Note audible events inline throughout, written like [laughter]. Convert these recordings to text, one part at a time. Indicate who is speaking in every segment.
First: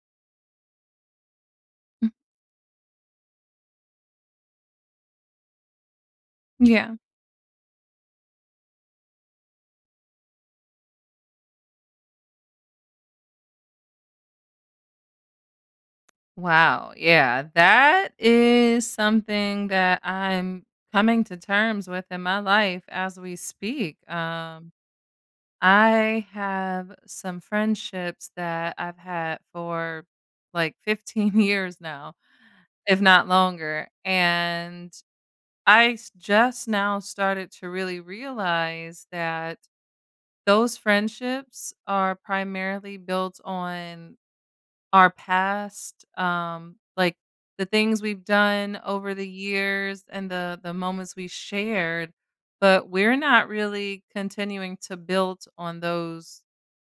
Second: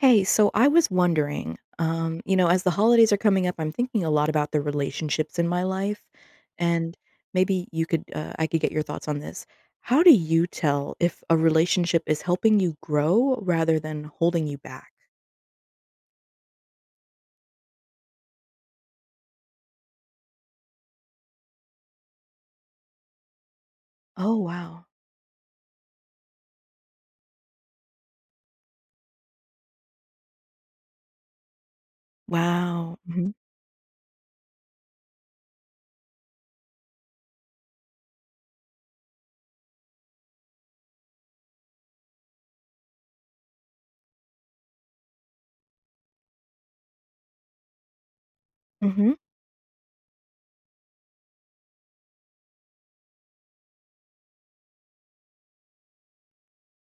Speaker 1: Hey, so I was wondering,
Speaker 2: M
Speaker 1: um, you know, as the holidays are coming up, I'm thinking a lot about the relationships in my life,
Speaker 2: Yeah.
Speaker 1: and maybe you could, uh I could get your thoughts on this. How do you tell if a relationship is helping you grow rather than holding you back?
Speaker 2: Wow, yeah, that is something that I'm coming to terms with in my life as we speak,
Speaker 1: Oh
Speaker 2: um
Speaker 1: wow.
Speaker 2: I have some friendships that I've had for, like, 15 years now,
Speaker 1: Wow,
Speaker 2: if not
Speaker 1: mhm.
Speaker 2: longer, and I s just now started to really realize that those friendships are primarily built on our past, um like, the things we've done over
Speaker 1: Mhm.
Speaker 2: the years and the the moments we shared, but we're not really continuing to build on those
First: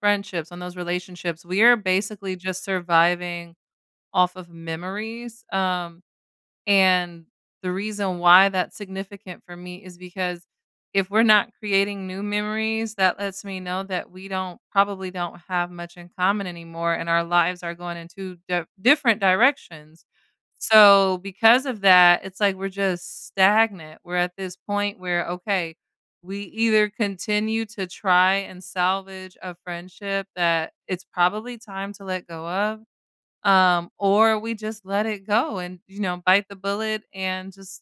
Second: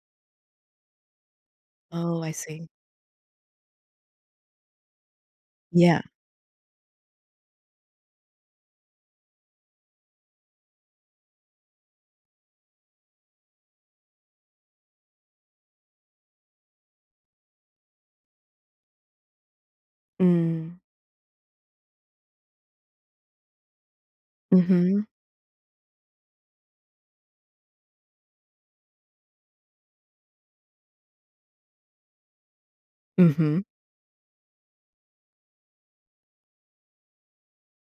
Speaker 2: friendships, on those relationships, we are
Speaker 1: Oh, I
Speaker 2: basically just
Speaker 1: see.
Speaker 2: surviving off of memories, um,
Speaker 1: Yeah.
Speaker 2: and the reason why that's significant for me is because if we're not creating new memories that lets me know that we don't probably don't have much in common anymore, and our lives are going in 2 diff different directions.
Speaker 1: Mm.
Speaker 2: So, because of that, it's like we're just stagnant, we're at this point
Speaker 1: Mhm.
Speaker 2: where, okay, we either continue to try and salvage a friendship that it's probably time to let go of,
Speaker 1: Mhm.
Speaker 2: um, or we just let it go and, you know, bite the bullet and just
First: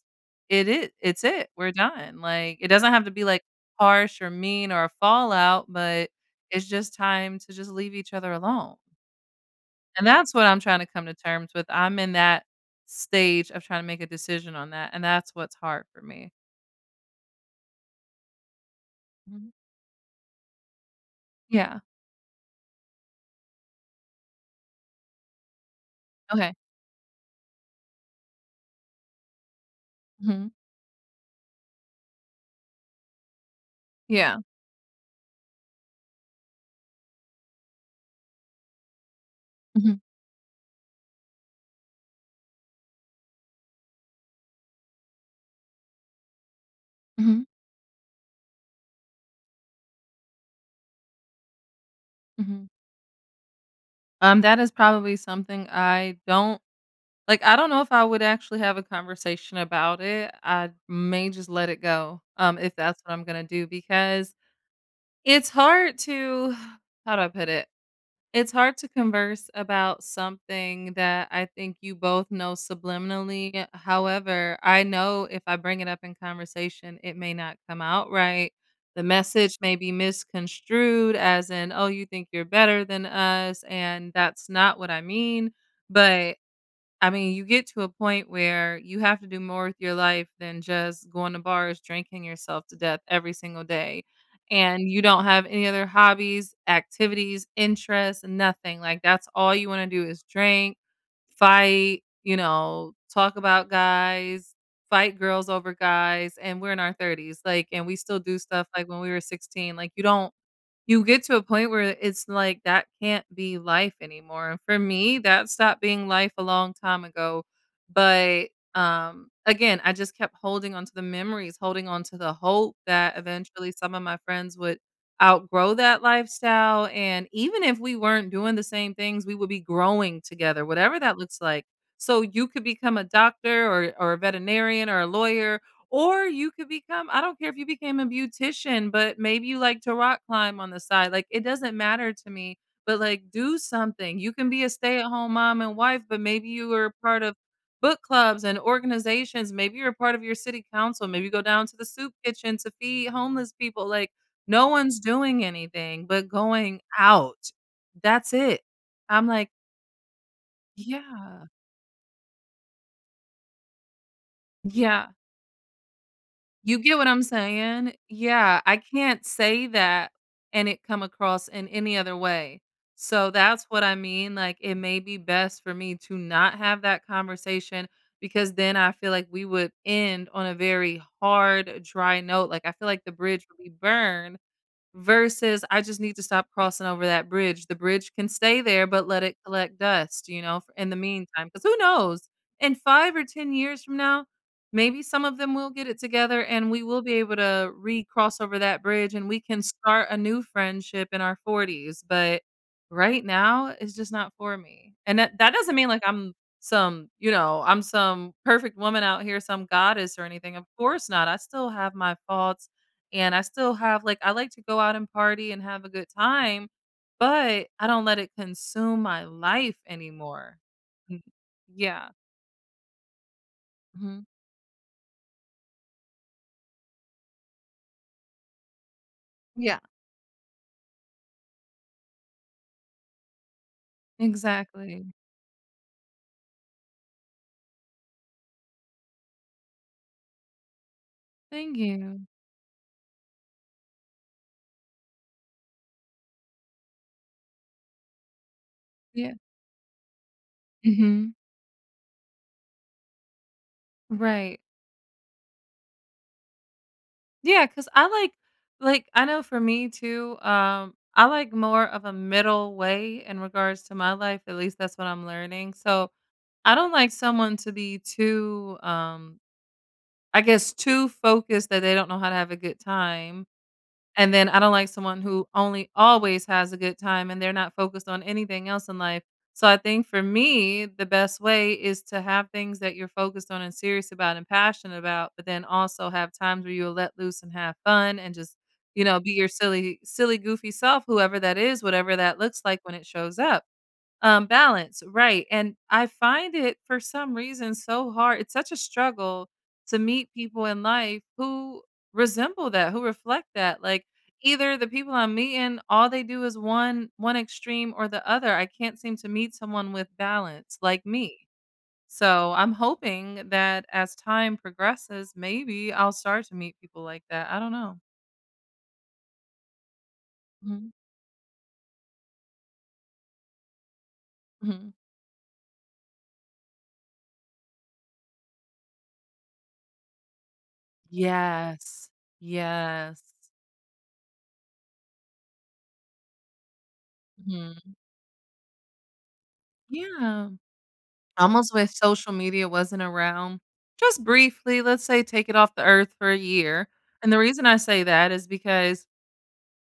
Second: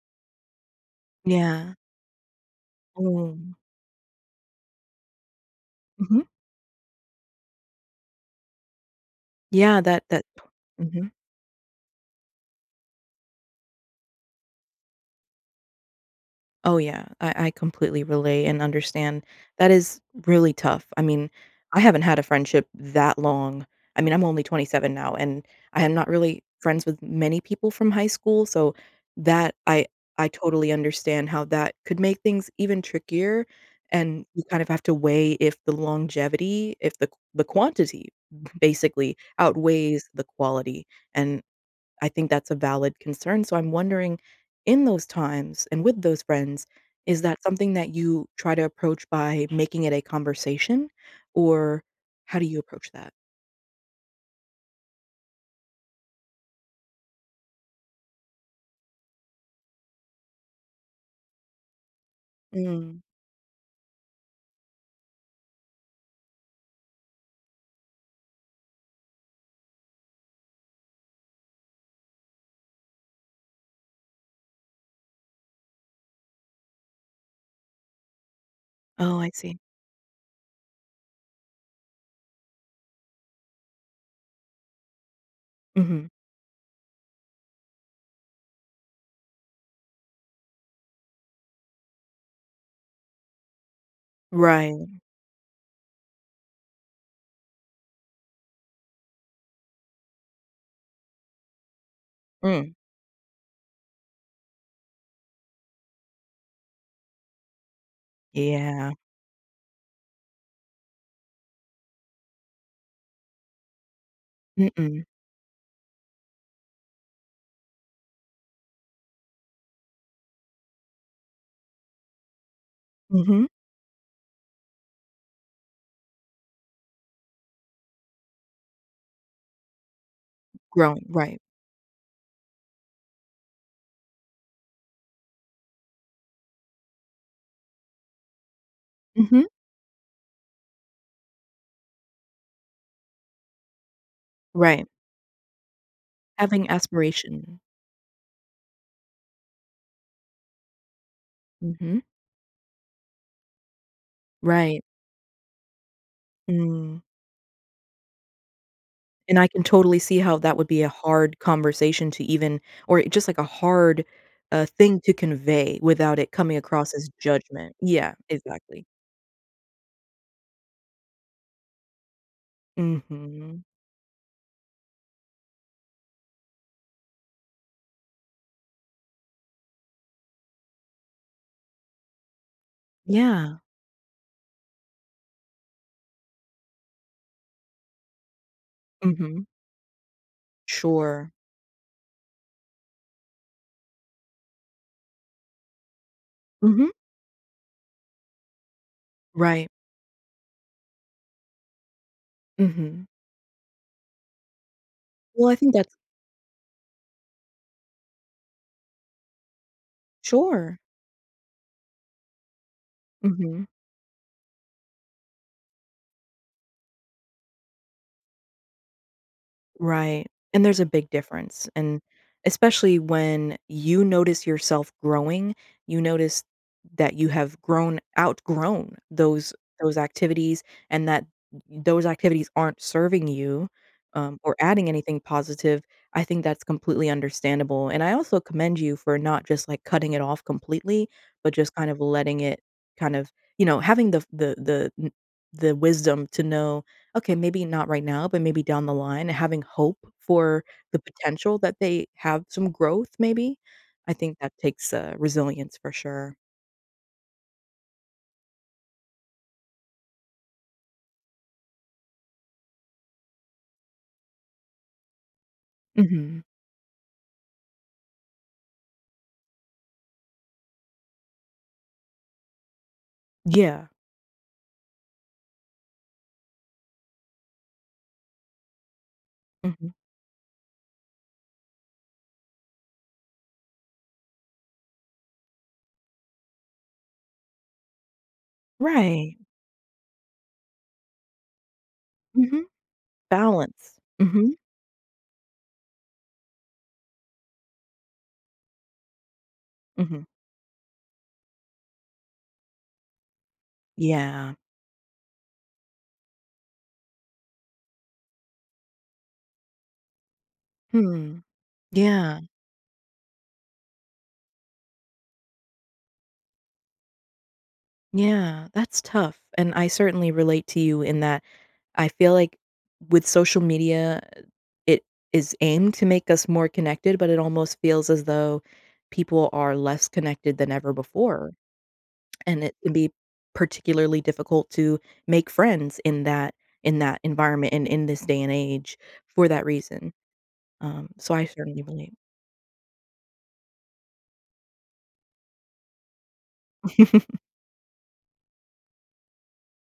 Speaker 2: it it it's it, we're
Speaker 1: Yeah.
Speaker 2: done, like, it doesn't
Speaker 1: Or,
Speaker 2: have to be, like,
Speaker 1: um
Speaker 2: harsh or mean, or a fallout, but
Speaker 1: Mhm.
Speaker 2: it's just time to just leave each other alone.
Speaker 1: Yeah, that
Speaker 2: And
Speaker 1: that
Speaker 2: that's what
Speaker 1: p
Speaker 2: I'm trying to come
Speaker 1: Mhm.
Speaker 2: to terms with I'm in that stage of trying to make a decision on that, and that's what's hard for me.
Speaker 1: Oh, yeah, I I completely relate and understand.
Speaker 2: Mhm.
Speaker 1: That is, really tough, I mean,
Speaker 2: Yeah.
Speaker 1: I haven't had a friendship that long. I mean, I'm only 27 now, and, I am not really
Speaker 2: Okay.
Speaker 1: friends with many people from high school, so, that I I
Speaker 2: Mhm.
Speaker 1: totally understand how that could make things even trickier, and,
Speaker 2: Yeah.
Speaker 1: you kinda have to weigh if the longevity, if the q the quantity, basically
Speaker 2: Mhm.
Speaker 1: outweighs the quality. And, I think that's a valid concern, so I'm wondering, in those times, and with those friends, is that
Speaker 2: Mhm.
Speaker 1: something that you try to approach by making it a conversation, or, how do you
Speaker 2: Mhm.
Speaker 1: approach that?
Speaker 2: Um, that is probably something I don't like, I don't know if I would actually have a conversation about it. I may just let it go, um, if
Speaker 1: Mm.
Speaker 2: that's what I'm gonna do, because, it's hard to [sighs] how do I put it? It's hard to converse about something that I think you both know subliminally, eh, however, I know if I bring it up in conversation, it may not come out right. The
Speaker 1: Oh, I see.
Speaker 2: message may be misconstrued as in, "Oh, you think you're better than us," and that's not what I mean.
Speaker 1: Mhm.
Speaker 2: But, I mean, you get to a point where you have to do more with your life than just going to bars, drinking yourself to death, every single day,
Speaker 1: Right.
Speaker 2: and, you don't have any other hobbies, activities, interests, nothing, like, that's all you wanna do is drink, fight, you
Speaker 1: Mm.
Speaker 2: know, talk about guys, fight girls over guys, and we're in our 30s, like, and we still do stuff, like,
Speaker 1: Yeah.
Speaker 2: when we were 16, like, you don't you get to a point where i it's like, that can't be life anymore, for
Speaker 1: Mm-mm.
Speaker 2: me, that stopped being life a long time ago. But, um, again, I just kept holding on to the memories, holding on to the hope that
Speaker 1: Mhm.
Speaker 2: eventually some of my friends would, outgrow that lifestyle, and even if we weren't doing the same things, we will be growing together, whatever
Speaker 1: Growing,
Speaker 2: that looks
Speaker 1: right.
Speaker 2: like. So, you could become a doctor or or a veterinarian or a lawyer, or you could become I don't care if you became a beautician, but, maybe
Speaker 1: Mhm.
Speaker 2: you like to rock climb on the side, like, it doesn't matter to me, but, like, do something! You can be a
Speaker 1: Right.
Speaker 2: stay-at-home mom and wife, but maybe you
Speaker 1: Having
Speaker 2: were part of
Speaker 1: aspiration.
Speaker 2: book clubs and organizations, maybe you're part of your city council, maybe go down to the
Speaker 1: Mhm.
Speaker 2: soup kitchen to feed homeless people, like, no
Speaker 1: Right.
Speaker 2: one's doing anything, but going
Speaker 1: Mm.
Speaker 2: out! That's it. I'm
Speaker 1: And I
Speaker 2: like
Speaker 1: can totally see how that would be a hard
Speaker 2: Yeah.
Speaker 1: conversation to even or, eh, just like a hard, uh, thing
Speaker 2: Yeah.
Speaker 1: to convey without it coming
Speaker 2: You
Speaker 1: across
Speaker 2: get what
Speaker 1: as
Speaker 2: I'm
Speaker 1: judgment
Speaker 2: saying?
Speaker 1: yeah,
Speaker 2: Yeah, I
Speaker 1: exactly.
Speaker 2: can't say that, and it come across in any other way. So,
Speaker 1: Mhm.
Speaker 2: that's what I mean, like, it may be best for me to not have that conversation, because then I feel like we would end on a very hard, dry note, like, I feel like the bridge
Speaker 1: Yeah.
Speaker 2: will be burned, versus, I just need to stop crossing over that bridge, the bridge can stay there, but let it
Speaker 1: Mhm.
Speaker 2: collect dust, you know, f in the
Speaker 1: Sure.
Speaker 2: meantime, 'cause who knows? In 5 or 10 years from now, maybe some of them will get it together, and we
Speaker 1: Mhm.
Speaker 2: will be able to, recross over that bridge, and we can
Speaker 1: Right.
Speaker 2: start a new friendship in our 40s, but,
Speaker 1: Mhm.
Speaker 2: right now, it's just not for me. And that
Speaker 1: Well,
Speaker 2: that
Speaker 1: I
Speaker 2: doesn't
Speaker 1: think
Speaker 2: mean,
Speaker 1: that
Speaker 2: like, I'm some, you know I'm some perfect woman out here, some goddess or anything, of
Speaker 1: Sure!
Speaker 2: course not, I still have my faults, and I
Speaker 1: Mhm.
Speaker 2: still have like, I like to go out and party and have a good time, but, I don't let it consume my life
Speaker 1: Right,
Speaker 2: anymore
Speaker 1: and there's a big difference, and
Speaker 2: yeah.
Speaker 1: especially when, you
Speaker 2: Mm.
Speaker 1: notice yourself growing, you notice, that you have grown outgrown those
Speaker 2: Yeah.
Speaker 1: those activities and that th those activities aren't serving you, um, or adding
Speaker 2: Exactly.
Speaker 1: anything positive, I think that's completely understandable, and I also commend you for not just, like, cutting it off completely, but just
Speaker 2: Thank
Speaker 1: kind of
Speaker 2: you.
Speaker 1: letting it, kind of, you know having the the kn the the wisdom to know, "Okay, maybe not right now, but maybe down the line,"
Speaker 2: Yeah.
Speaker 1: having hope for the
Speaker 2: Mhm.
Speaker 1: potential that they have some growth, maybe? I think that
Speaker 2: Right.
Speaker 1: takes, uh, resilience for sure.
Speaker 2: Yeah 'cause I like like, I know for me too, um, I like more of a middle way in regards to my life, at least that's what I'm learning, so,
Speaker 1: Mhm.
Speaker 2: I don't like someone to be too, um I guess too focused that they don't know how to have a good time.
Speaker 1: Yeah.
Speaker 2: And then I don't like someone who only always has a good time, and they're not focused on anything else in life. So I
Speaker 1: Mhm.
Speaker 2: think for me, the best way is to have things that you're focused on and serious about and passionate about, but then also have times where you'll let loose and have fun and just, you know, be
Speaker 1: Right.
Speaker 2: your silly silly goofy self, whoever that is, whatever that looks
Speaker 1: Mhm.
Speaker 2: like when it shows up.
Speaker 1: Balance.
Speaker 2: Um
Speaker 1: Mhm.
Speaker 2: balance, right, and I find it, for some reason, so hard it's such a struggle to
Speaker 1: Mhm.
Speaker 2: meet people in life who resemble that, who reflect that, like,
Speaker 1: Yeah.
Speaker 2: either the people I'm meeting, all they do is one one extreme or the other I can't seem to meet someone with balance like
Speaker 1: Hmm.
Speaker 2: me.
Speaker 1: Yeah.
Speaker 2: So I'm hoping that as time progresses, maybe I'll start to meet people like that. I don't know.
Speaker 1: Yeah, that's tough and I certainly relate to
Speaker 2: Hmm.
Speaker 1: you in that I feel like with social media, eh,
Speaker 2: Mhm.
Speaker 1: it is aimed to make us more connected, but it almost feels as though people are less connected than ever before.
Speaker 2: Yes.
Speaker 1: [smacks lips] And it can be
Speaker 2: Yes.
Speaker 1: particularly difficult to make friends in that in that environment and
Speaker 2: Mhm.
Speaker 1: in this day and age for that reason.
Speaker 2: Yeah.
Speaker 1: Um, so I
Speaker 2: Almost
Speaker 1: certainly
Speaker 2: wish
Speaker 1: believe
Speaker 2: social media wasn't around. Just briefly, let's say, take it off the earth for a year. And the
Speaker 1: [chuckles]
Speaker 2: reason I say that is because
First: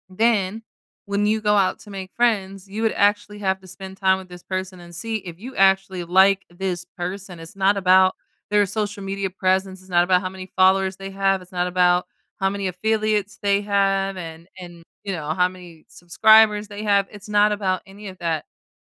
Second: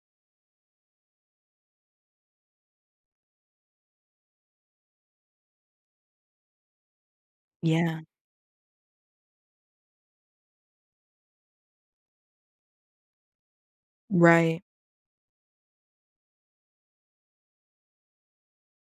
Speaker 2: then when you go out to make friends, you would actually have to spend time with this person and see if you actually like this person, it's not
Speaker 1: Yeah.
Speaker 2: about their social media presence, it's not about how many followers they have, it's not about how many affiliates they have and
Speaker 1: Right.
Speaker 2: and, you know, how many subscribers they have, it's not about any of that.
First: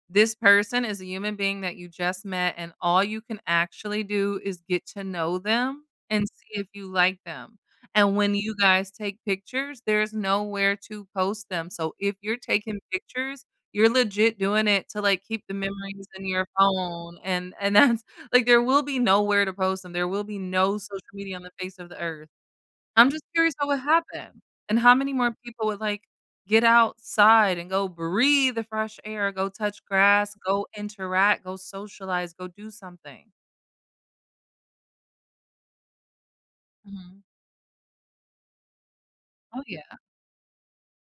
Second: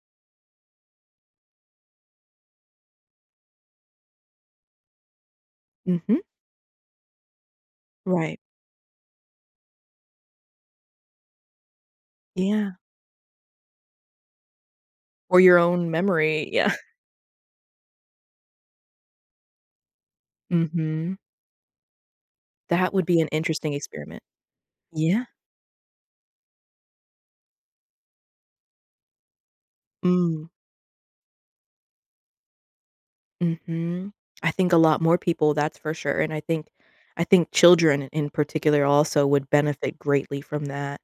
Speaker 2: This person is a human being that you just met, and all you can actually do is get to know them
Speaker 1: Mhm.
Speaker 2: and see if you like them. And when
Speaker 1: Right.
Speaker 2: you guys take pictures, there's nowhere to post them, so if you're
Speaker 1: Yeah.
Speaker 2: taking pictures, you're legit doing it to, like,
Speaker 1: Or
Speaker 2: keep the
Speaker 1: your own
Speaker 2: memories in your
Speaker 1: memory. Yeah.
Speaker 2: phone, and and that's like, there will be nowhere to post them, there will be no social
Speaker 1: Mhm.
Speaker 2: media on the face of the earth.
Speaker 1: That would
Speaker 2: I'm
Speaker 1: be
Speaker 2: just
Speaker 1: an
Speaker 2: curious what
Speaker 1: interesting
Speaker 2: would
Speaker 1: experiment.
Speaker 2: happen, and how many
Speaker 1: Yeah.
Speaker 2: more people would, like, get outside and go breathe the fresh air, go touch grass,
Speaker 1: Mm.
Speaker 2: go interact, go socialize, go do something.
Speaker 1: Mhm. I think a lot more people that's for sure and I think
Speaker 2: Mhm.
Speaker 1: I think children in particular also would
Speaker 2: Oh, yeah.
Speaker 1: benefit greatly from that,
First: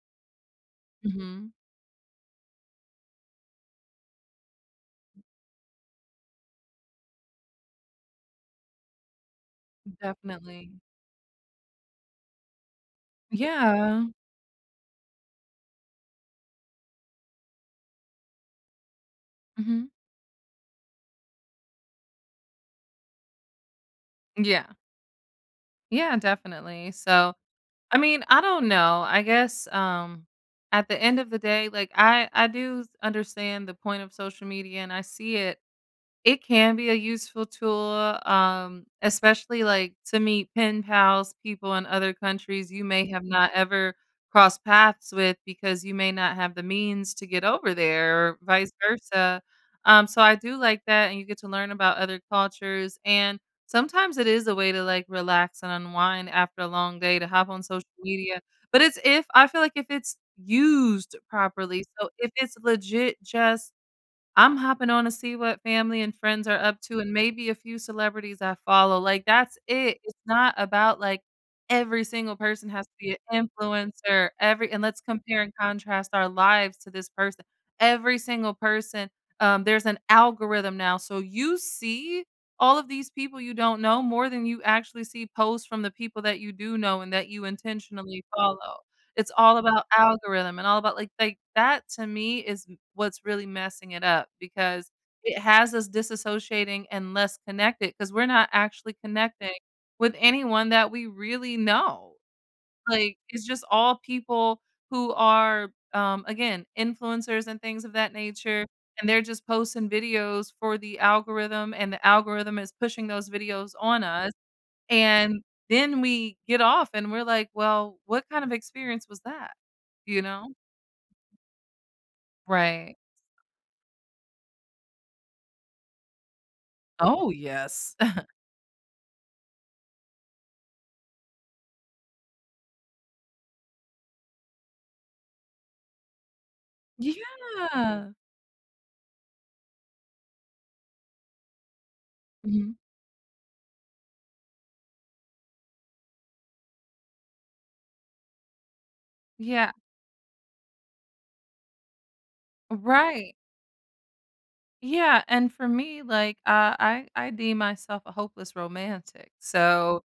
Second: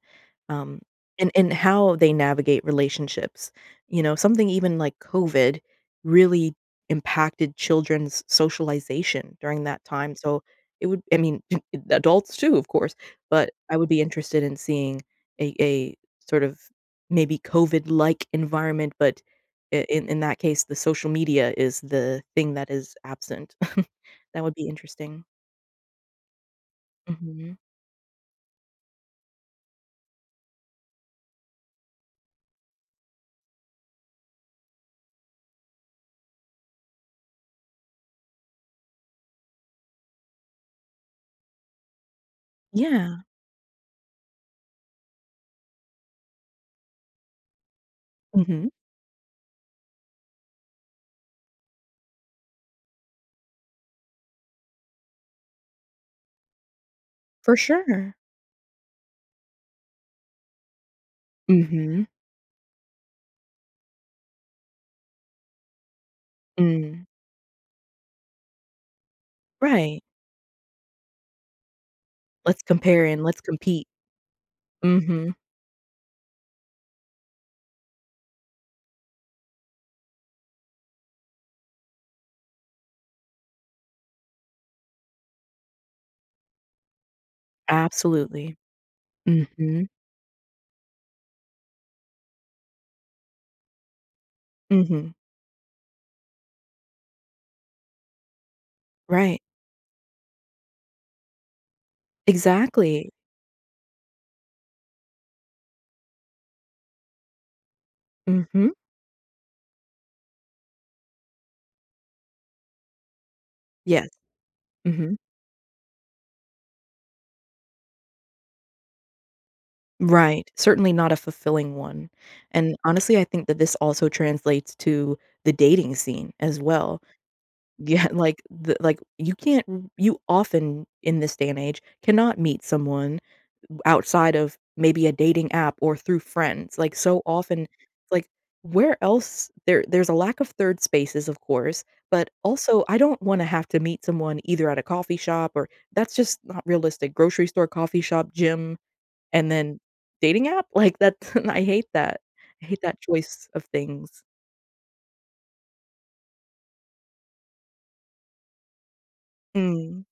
Speaker 1: um, and and
Speaker 2: Mhm.
Speaker 1: how they navigate relationships. You know? Something even like COVID really impacted children's socialization during that time, so,
Speaker 2: Definitely.
Speaker 1: it would I mean, [chuckles] adults too, of course, but I would be
Speaker 2: Yeah.
Speaker 1: interested in seeing a a sort of maybe COVID-like environment but i
Speaker 2: Mhm.
Speaker 1: in in that case, the social media is the thing that is absent. [chuckles] That would
Speaker 2: Yeah.
Speaker 1: be interesting.
Speaker 2: Yeah, definitely, so.
Speaker 1: Mhm.
Speaker 2: I mean, I don't know, I guess, um, at the end of the day, like, I I do s understand the point of social media, and I see it. It can be a useful tool, um, especially, like, to meet pen pals, people in other countries you may
Speaker 1: Yeah.
Speaker 2: have not ever crossed paths with because you may not have the means to get over there or
Speaker 1: Mhm.
Speaker 2: vice versa. Um, so I do like that, and you get to learn about other cultures, and sometimes it is a way to, like, relax and unwind after a long day to hop
Speaker 1: For
Speaker 2: on social
Speaker 1: sure.
Speaker 2: media, but it's if I feel like if it's used properly,
Speaker 1: Mhm.
Speaker 2: so if it's legit, just I'm hopping on to see what family and friends are up to
Speaker 1: Mm.
Speaker 2: and maybe a few celebrities I follow, like, that's it.
Speaker 1: Right.
Speaker 2: It's not about, like, every single
Speaker 1: Let's
Speaker 2: person has to
Speaker 1: compare
Speaker 2: be
Speaker 1: and let's
Speaker 2: an
Speaker 1: compete.
Speaker 2: influencer every and let's
Speaker 1: Mhm.
Speaker 2: compare and contrast our lives to this person, every single person, um, there's an algorithm now, so you see all of these people you don't know more than you actually see posts from the people that you do know and that you intentionally
Speaker 1: Absolutely.
Speaker 2: follow. It's all about
Speaker 1: Mhm.
Speaker 2: algorithm and all about, like like, that to me is m what's really messing it up because
Speaker 1: Mhm.
Speaker 2: it has us disassociating and less connected 'cause we're not actually
Speaker 1: Right.
Speaker 2: connecting with anyone that we really know.
Speaker 1: Exactly.
Speaker 2: Like, it's just all people who are, um, again, influencers and things of that nature,
Speaker 1: Mhm.
Speaker 2: and they're just posting videos for the algorithm, and the algorithm is pushing those videos on
Speaker 1: Yes.
Speaker 2: us,
Speaker 1: Mhm.
Speaker 2: and then we get off, and we're like, "Well, what kind of experience was that?" You
Speaker 1: Right,
Speaker 2: know?
Speaker 1: certainly not a fulfilling one. And,
Speaker 2: Right.
Speaker 1: honestly, I think that this also translates to the dating scene as well.
Speaker 2: Oh, yes.
Speaker 1: Yeah.
Speaker 2: [chuckles]
Speaker 1: Like, the like, you can't you, often in this day and age, cannot meet someone m outside of maybe a dating app or through friends, like, so often
Speaker 2: Yeah!
Speaker 1: like, where else there there's a lack of 3rd spaces, of course, but
Speaker 2: Mhm.
Speaker 1: also, I don't wanna have to meet someone either at a coffee shop or that's just not realistic, grocery store, coffee shop, gym, and
Speaker 2: Yeah.
Speaker 1: then dating app? Like, that [chuckles] I hate that. I hate that
Speaker 2: Right.
Speaker 1: choice of things.
Speaker 2: Yeah, and for me, like, uh, I I deem myself a hopeless romantic, so,
Speaker 1: Mm.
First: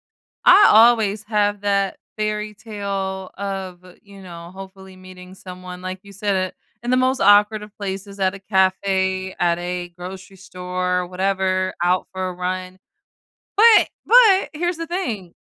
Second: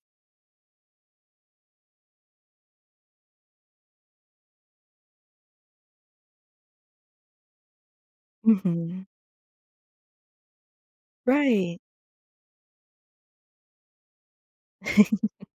Speaker 2: I always have that fairytale of, you know, hopefully meeting someone, like you said, in the most awkward of places; at a
Speaker 1: Mhm.
Speaker 2: cafe, at a grocery store, whatever,
Speaker 1: Right.
Speaker 2: out for a run. But but here's the thing,
Speaker 1: [giggles]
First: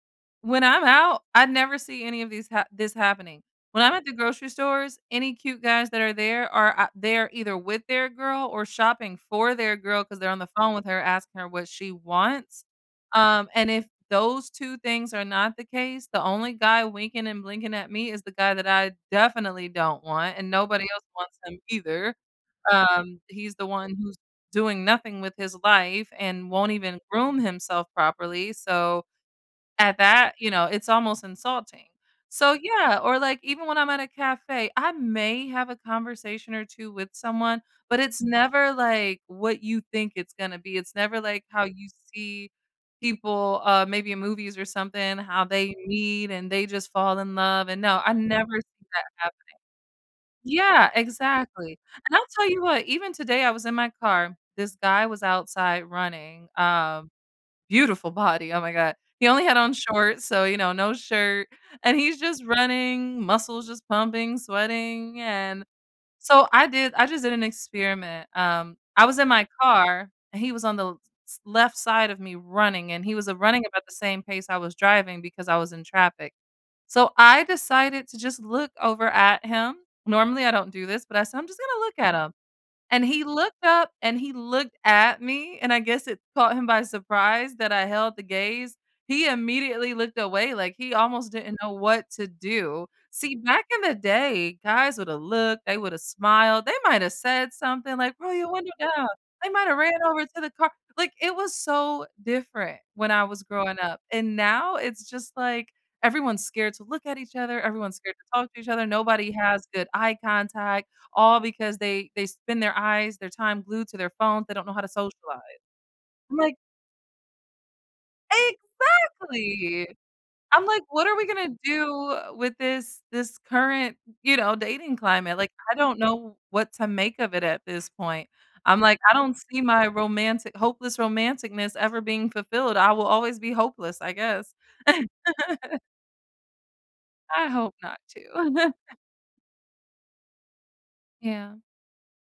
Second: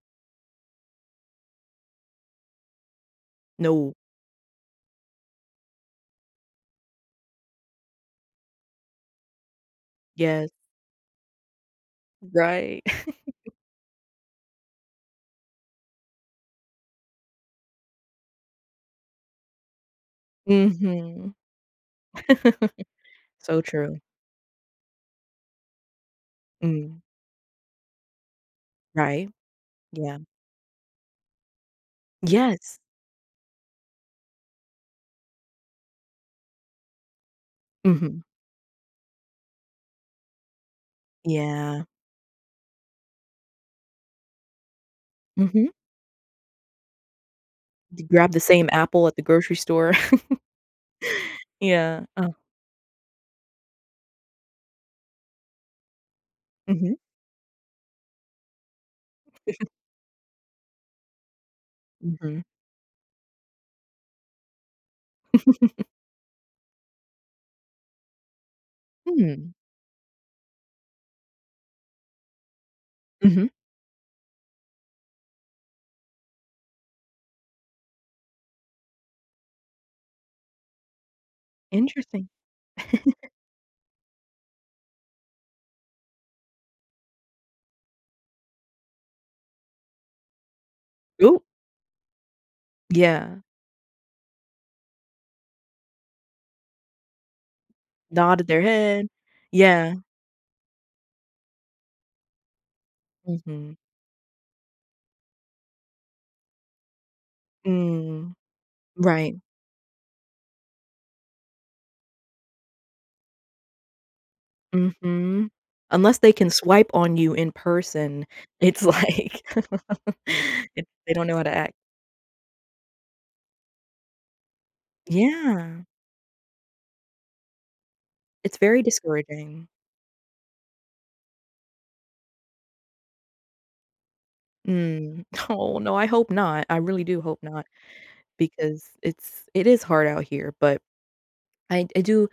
Speaker 2: when I'm out, I never see any of these ha this happening. When I'm
Speaker 1: No.
Speaker 2: at the grocery stores, any cute guys that are there are, are ou they're either with their girl or shopping for their girl 'cause they're on the
Speaker 1: Yes.
Speaker 2: phone with her asking her what she wants,
Speaker 1: Right. [laughs]
Speaker 2: um, and if those 2 things are not the case, the only guy winking and blinking at me is the guy that I definitely don't want, and nobody else
Speaker 1: Mhm.
Speaker 2: wants him either,
Speaker 1: [laughs]
Speaker 2: um, he's
Speaker 1: So
Speaker 2: the one
Speaker 1: true.
Speaker 2: who's doing nothing with his life and won't even
Speaker 1: Mm.
Speaker 2: groom himself properly, so,
Speaker 1: Right?
Speaker 2: at
Speaker 1: Yeah.
Speaker 2: that, you know, it's almost insulting. So,
Speaker 1: Yes.
Speaker 2: yeah, or, like, even when I'm at a cafe, I may have a conversation or 2 with someone, but it's
Speaker 1: Mhm.
Speaker 2: never, like, what you think it's gonna be, it's never, like, how
Speaker 1: Yeah.
Speaker 2: you see people, uh, maybe in movies or something, how
Speaker 1: Mhm.
Speaker 2: they meet and they just fall in love, and, no,
Speaker 1: D
Speaker 2: I
Speaker 1: grab the
Speaker 2: never
Speaker 1: same
Speaker 2: see that
Speaker 1: apple at the
Speaker 2: happening.
Speaker 1: grocery store.
Speaker 2: Yeah,
Speaker 1: [laughs]
Speaker 2: exactly,
Speaker 1: Yeah,
Speaker 2: and I'll
Speaker 1: oh.
Speaker 2: tell you what, even today, I was in my car, this guy was outside running,
Speaker 1: Mhm.
Speaker 2: um, beautiful body, oh my god, he only had
Speaker 1: [laughs]
Speaker 2: on shorts, so, you know, no shirt. And he's
Speaker 1: Mhm.
Speaker 2: just running, muscles just pumping, sweating, and
Speaker 1: [giggles]
Speaker 2: so, I did I just did an experiment, um, I was in my
Speaker 1: Hmm.
Speaker 2: car, and he was on the l s left side of me running, and he was, uh,
Speaker 1: Mhm.
Speaker 2: running about the same pace I was driving because I was in traffic. So, I decided to just look over at him. Normally, I don't do this, but I said, "I'm just gonna look at
Speaker 1: Interesting.
Speaker 2: him." And he
Speaker 1: [chuckles]
Speaker 2: looked up and he looked at me, and I guess it caught him by surprise that I held the gaze, he immediately looked away, like, he almost
Speaker 1: Ooh.
Speaker 2: didn't know what to do. See,
Speaker 1: Yeah.
Speaker 2: back in the day, guys would've looked, they would've smiled, they might have said something like, "Roll
Speaker 1: Nodded
Speaker 2: your
Speaker 1: their
Speaker 2: window down."
Speaker 1: head.
Speaker 2: They might have
Speaker 1: Yeah.
Speaker 2: ran over to the car Like, it was so different when I was
Speaker 1: Mhm.
Speaker 2: growing up, and now, it's just like everyone's scared to look at each other. Everyone's scared to
Speaker 1: Mm.
Speaker 2: talk to each other. Nobody
Speaker 1: Right.
Speaker 2: has good eye contact all because they they spend their eyes their time glued to their phones. They don't know how to
Speaker 1: Mhm.
Speaker 2: socialize.
Speaker 1: Unless they
Speaker 2: I'm
Speaker 1: can
Speaker 2: like
Speaker 1: swipe on you in person, it's like,
Speaker 2: Exactly.
Speaker 1: [chuckles]
Speaker 2: I'm like,
Speaker 1: eh,
Speaker 2: "What
Speaker 1: they
Speaker 2: are we
Speaker 1: don't know how to
Speaker 2: gonna
Speaker 1: act.
Speaker 2: do with this this current," you know, "dating climate?" Like, I
Speaker 1: Yeah.
Speaker 2: don't know what to make of it at this point.
Speaker 1: It's
Speaker 2: I'm
Speaker 1: very
Speaker 2: like, "I don't see
Speaker 1: discouraging.
Speaker 2: my romanti hopeless romantic-ness ever being fulfilled, I will always be hopeless, I guess."
Speaker 1: Mm.
Speaker 2: [laughs]
Speaker 1: Aw, no. I hope not. I really do hope
Speaker 2: I
Speaker 1: not
Speaker 2: hope not, too.
Speaker 1: because
Speaker 2: [chuckles]
Speaker 1: it's it is hard out here, but
Speaker 2: Yeah.
Speaker 1: I I do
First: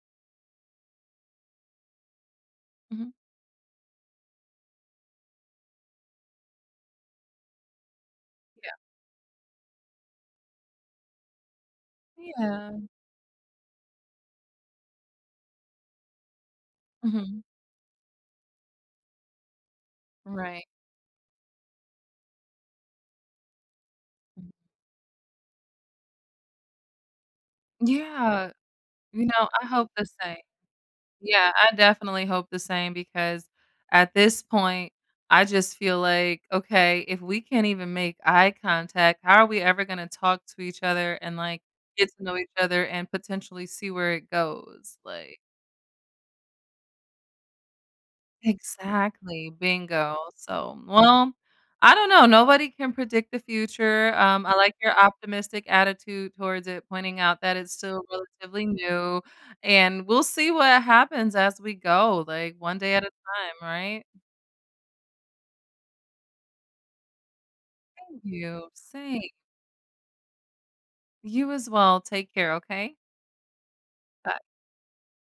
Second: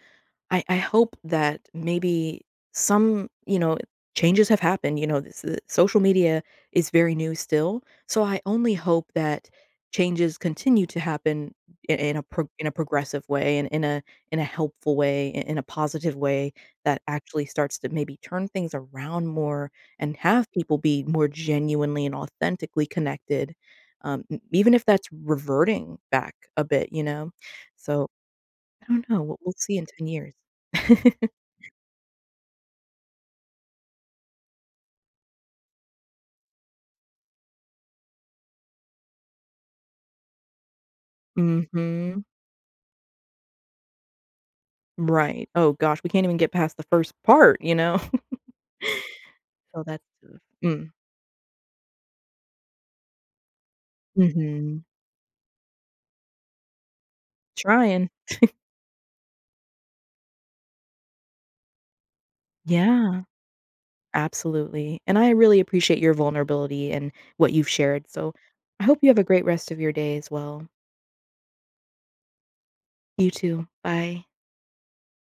Speaker 1: I I hope that maybe
Speaker 2: Mhm.
Speaker 1: some, you know, changes have happened. You know, th s social media is very new, still. So, I
Speaker 2: Yeah.
Speaker 1: only hope that changes continue to happen i in a pro in a
Speaker 2: Yeah.
Speaker 1: progressive way, and in a in a helpful way, i in a positive way that
Speaker 2: Mhm.
Speaker 1: actually starts to maybe turn things around more and have
Speaker 2: Right.
Speaker 1: people be more genuinely and authentically connected, um, n
Speaker 2: Mm.
Speaker 1: even if that's reverting back a bit, you know? So,
Speaker 2: Yeah.
Speaker 1: I don't know.
Speaker 2: You
Speaker 1: W
Speaker 2: know,
Speaker 1: we'll
Speaker 2: I
Speaker 1: see in
Speaker 2: hope the
Speaker 1: 10 years.
Speaker 2: same.
Speaker 1: [laughs]
Speaker 2: Yeah, I definitely hope the same, because at this point, I just feel like, okay, "If we can't even make eye contact, how are we ever gonna talk to each other and, like, get to
Speaker 1: Mhm.
Speaker 2: know each other and potentially see where it goes?" Like
Speaker 1: Right. Oh, gosh, we can't even get past the 1st part, you know? [laughs]
Speaker 2: Exactly,
Speaker 1: So that's
Speaker 2: bingo,
Speaker 1: oof
Speaker 2: so,
Speaker 1: mm.
Speaker 2: well, I don't know. Nobody can predict the future. Um, I like
Speaker 1: Mhm.
Speaker 2: your optimistic attitude towards it, pointing out that it's still
Speaker 1: Trying. [chuckles]
Speaker 2: relatively new, and we'll see what happens as we go, like, one day at a
Speaker 1: Yeah.
Speaker 2: time, right?
Speaker 1: Absolutely, and I really appreciate your vulnerability and what you've shared,
Speaker 2: Thank
Speaker 1: so,
Speaker 2: you.
Speaker 1: I hope you have a
Speaker 2: Same.
Speaker 1: great rest of your day as well.
Speaker 2: You as well. Take care, okay?
Speaker 1: You, too. Bye.
Speaker 2: Bye.